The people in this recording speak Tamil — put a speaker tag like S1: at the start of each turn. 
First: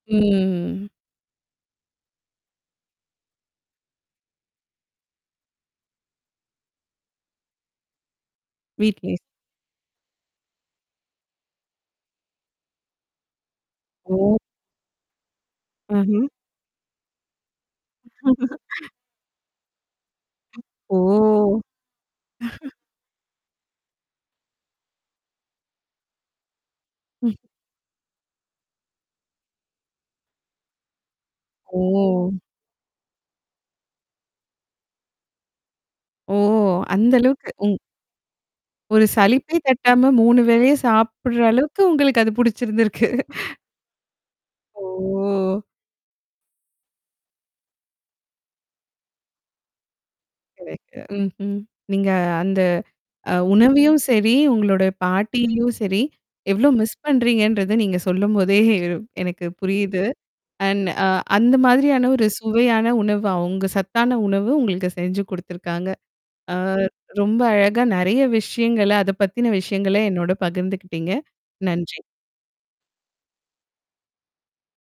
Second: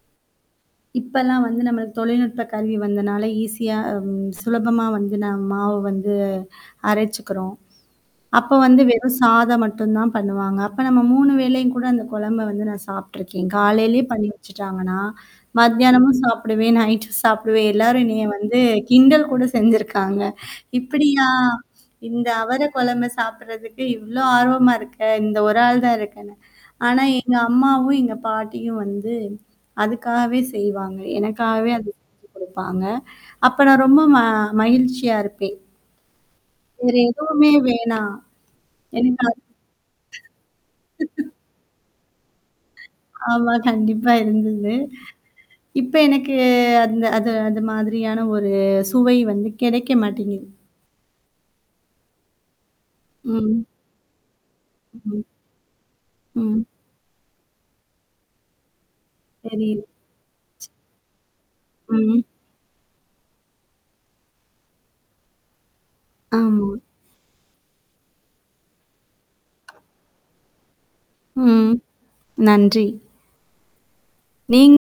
S1: ம்.
S2: இப்பல்லாம் வந்து நம்மளுக்கு தொழில்நுட்ப கருவி வந்தனால ஈஸியாம் சுலபமா வந்து ந மாவு வந்து அரைச்சுக்கறோம். அப்ப வந்து வெறும்
S1: வீட்லயே.
S2: சாதம் மட்டும் தான் பண்ணுவாங்க. அப்ப நம்ம 3 வேளையும் கூட அந்த குழம்ப வந்து நான் சாப்பட்டுருக்கேன். காலையிலேயே பண்ணி
S1: ஓ!
S2: வச்சுட்டாங்கன்னா, மதியானமும்
S1: அஹ்ம்.
S2: சாப்பிடுவேன், நைட்டும் சாப்பிடுவேன் எல்லாரும் எனைய வந்து கிண்டல் கூட செஞ்சிருக்காங்க. இப்படியா?
S1: ஓ!
S2: இந்த அவர குழம்ப சாப்படுறதுக்கு இவ்ளோ ஆர்வமா இருக்க. இந்த ஒரு ஆள் தான் இருக்கன்னு. ஆனா எங்க
S1: ம்.
S2: அம்மாவும், எங்க பாட்டியும் வந்து அதுக்காகவே செய்வாங்க. எனக்காகவே அது.
S1: ஓ!
S2: குடுப்பாங்க. அப்ப நான் ரொம்ப ம மகிழ்ச்சியா இருப்பேன்.
S1: ஓ!
S2: வேற
S1: அந்த அளவுக்கு
S2: எதுவுமே
S1: உங்
S2: வேணாம்?
S1: ஒரு சலிப்பே தட்டாம 3 வேளைய
S2: [unintelligible]
S1: சாப்படுற அளவுக்கு உங்களுக்கு அது புடிச்சிருந்திருக்கு.
S2: ஆமா. கண்டிப்பா இருந்தது.
S1: ஓ!
S2: இப்ப எனக்கு அந்த அது அந்த மாதிரியான ஒரு சுவை வந்து கிடைக்க மாட்டேங்குது.
S1: கரைக்ட்டு. ம்ஹ்ம். நீங்க அந்த அ
S2: ம்.
S1: உணவையும் சரி, உங்களுடைய
S2: ம்.
S1: பாட்டியும் சரி.
S2: ம்.
S1: எவ்ளோ மிஸ் பண்றீங்கன்றது நீங்க சொல்லும்போதே எனக்கு
S2: சரி.
S1: புரியுது. அண்ட் அ அந்த மாதிரியான
S2: ம்.
S1: ஒரு சுவையான உணவு. அவுங்க சத்தான உணவு உங்களுக்கு செஞ்சு குடுத்துருக்காங்க. ஆ
S2: ஆமா.
S1: ரொம்ப அழகா நெறைய விஷயங்கள-அத பத்தின விஷயங்கள என்னோட பகிர்ந்துக்கிட்டீங்க.
S2: ம்.
S1: நன்றி.
S2: நன்றி. நீங்க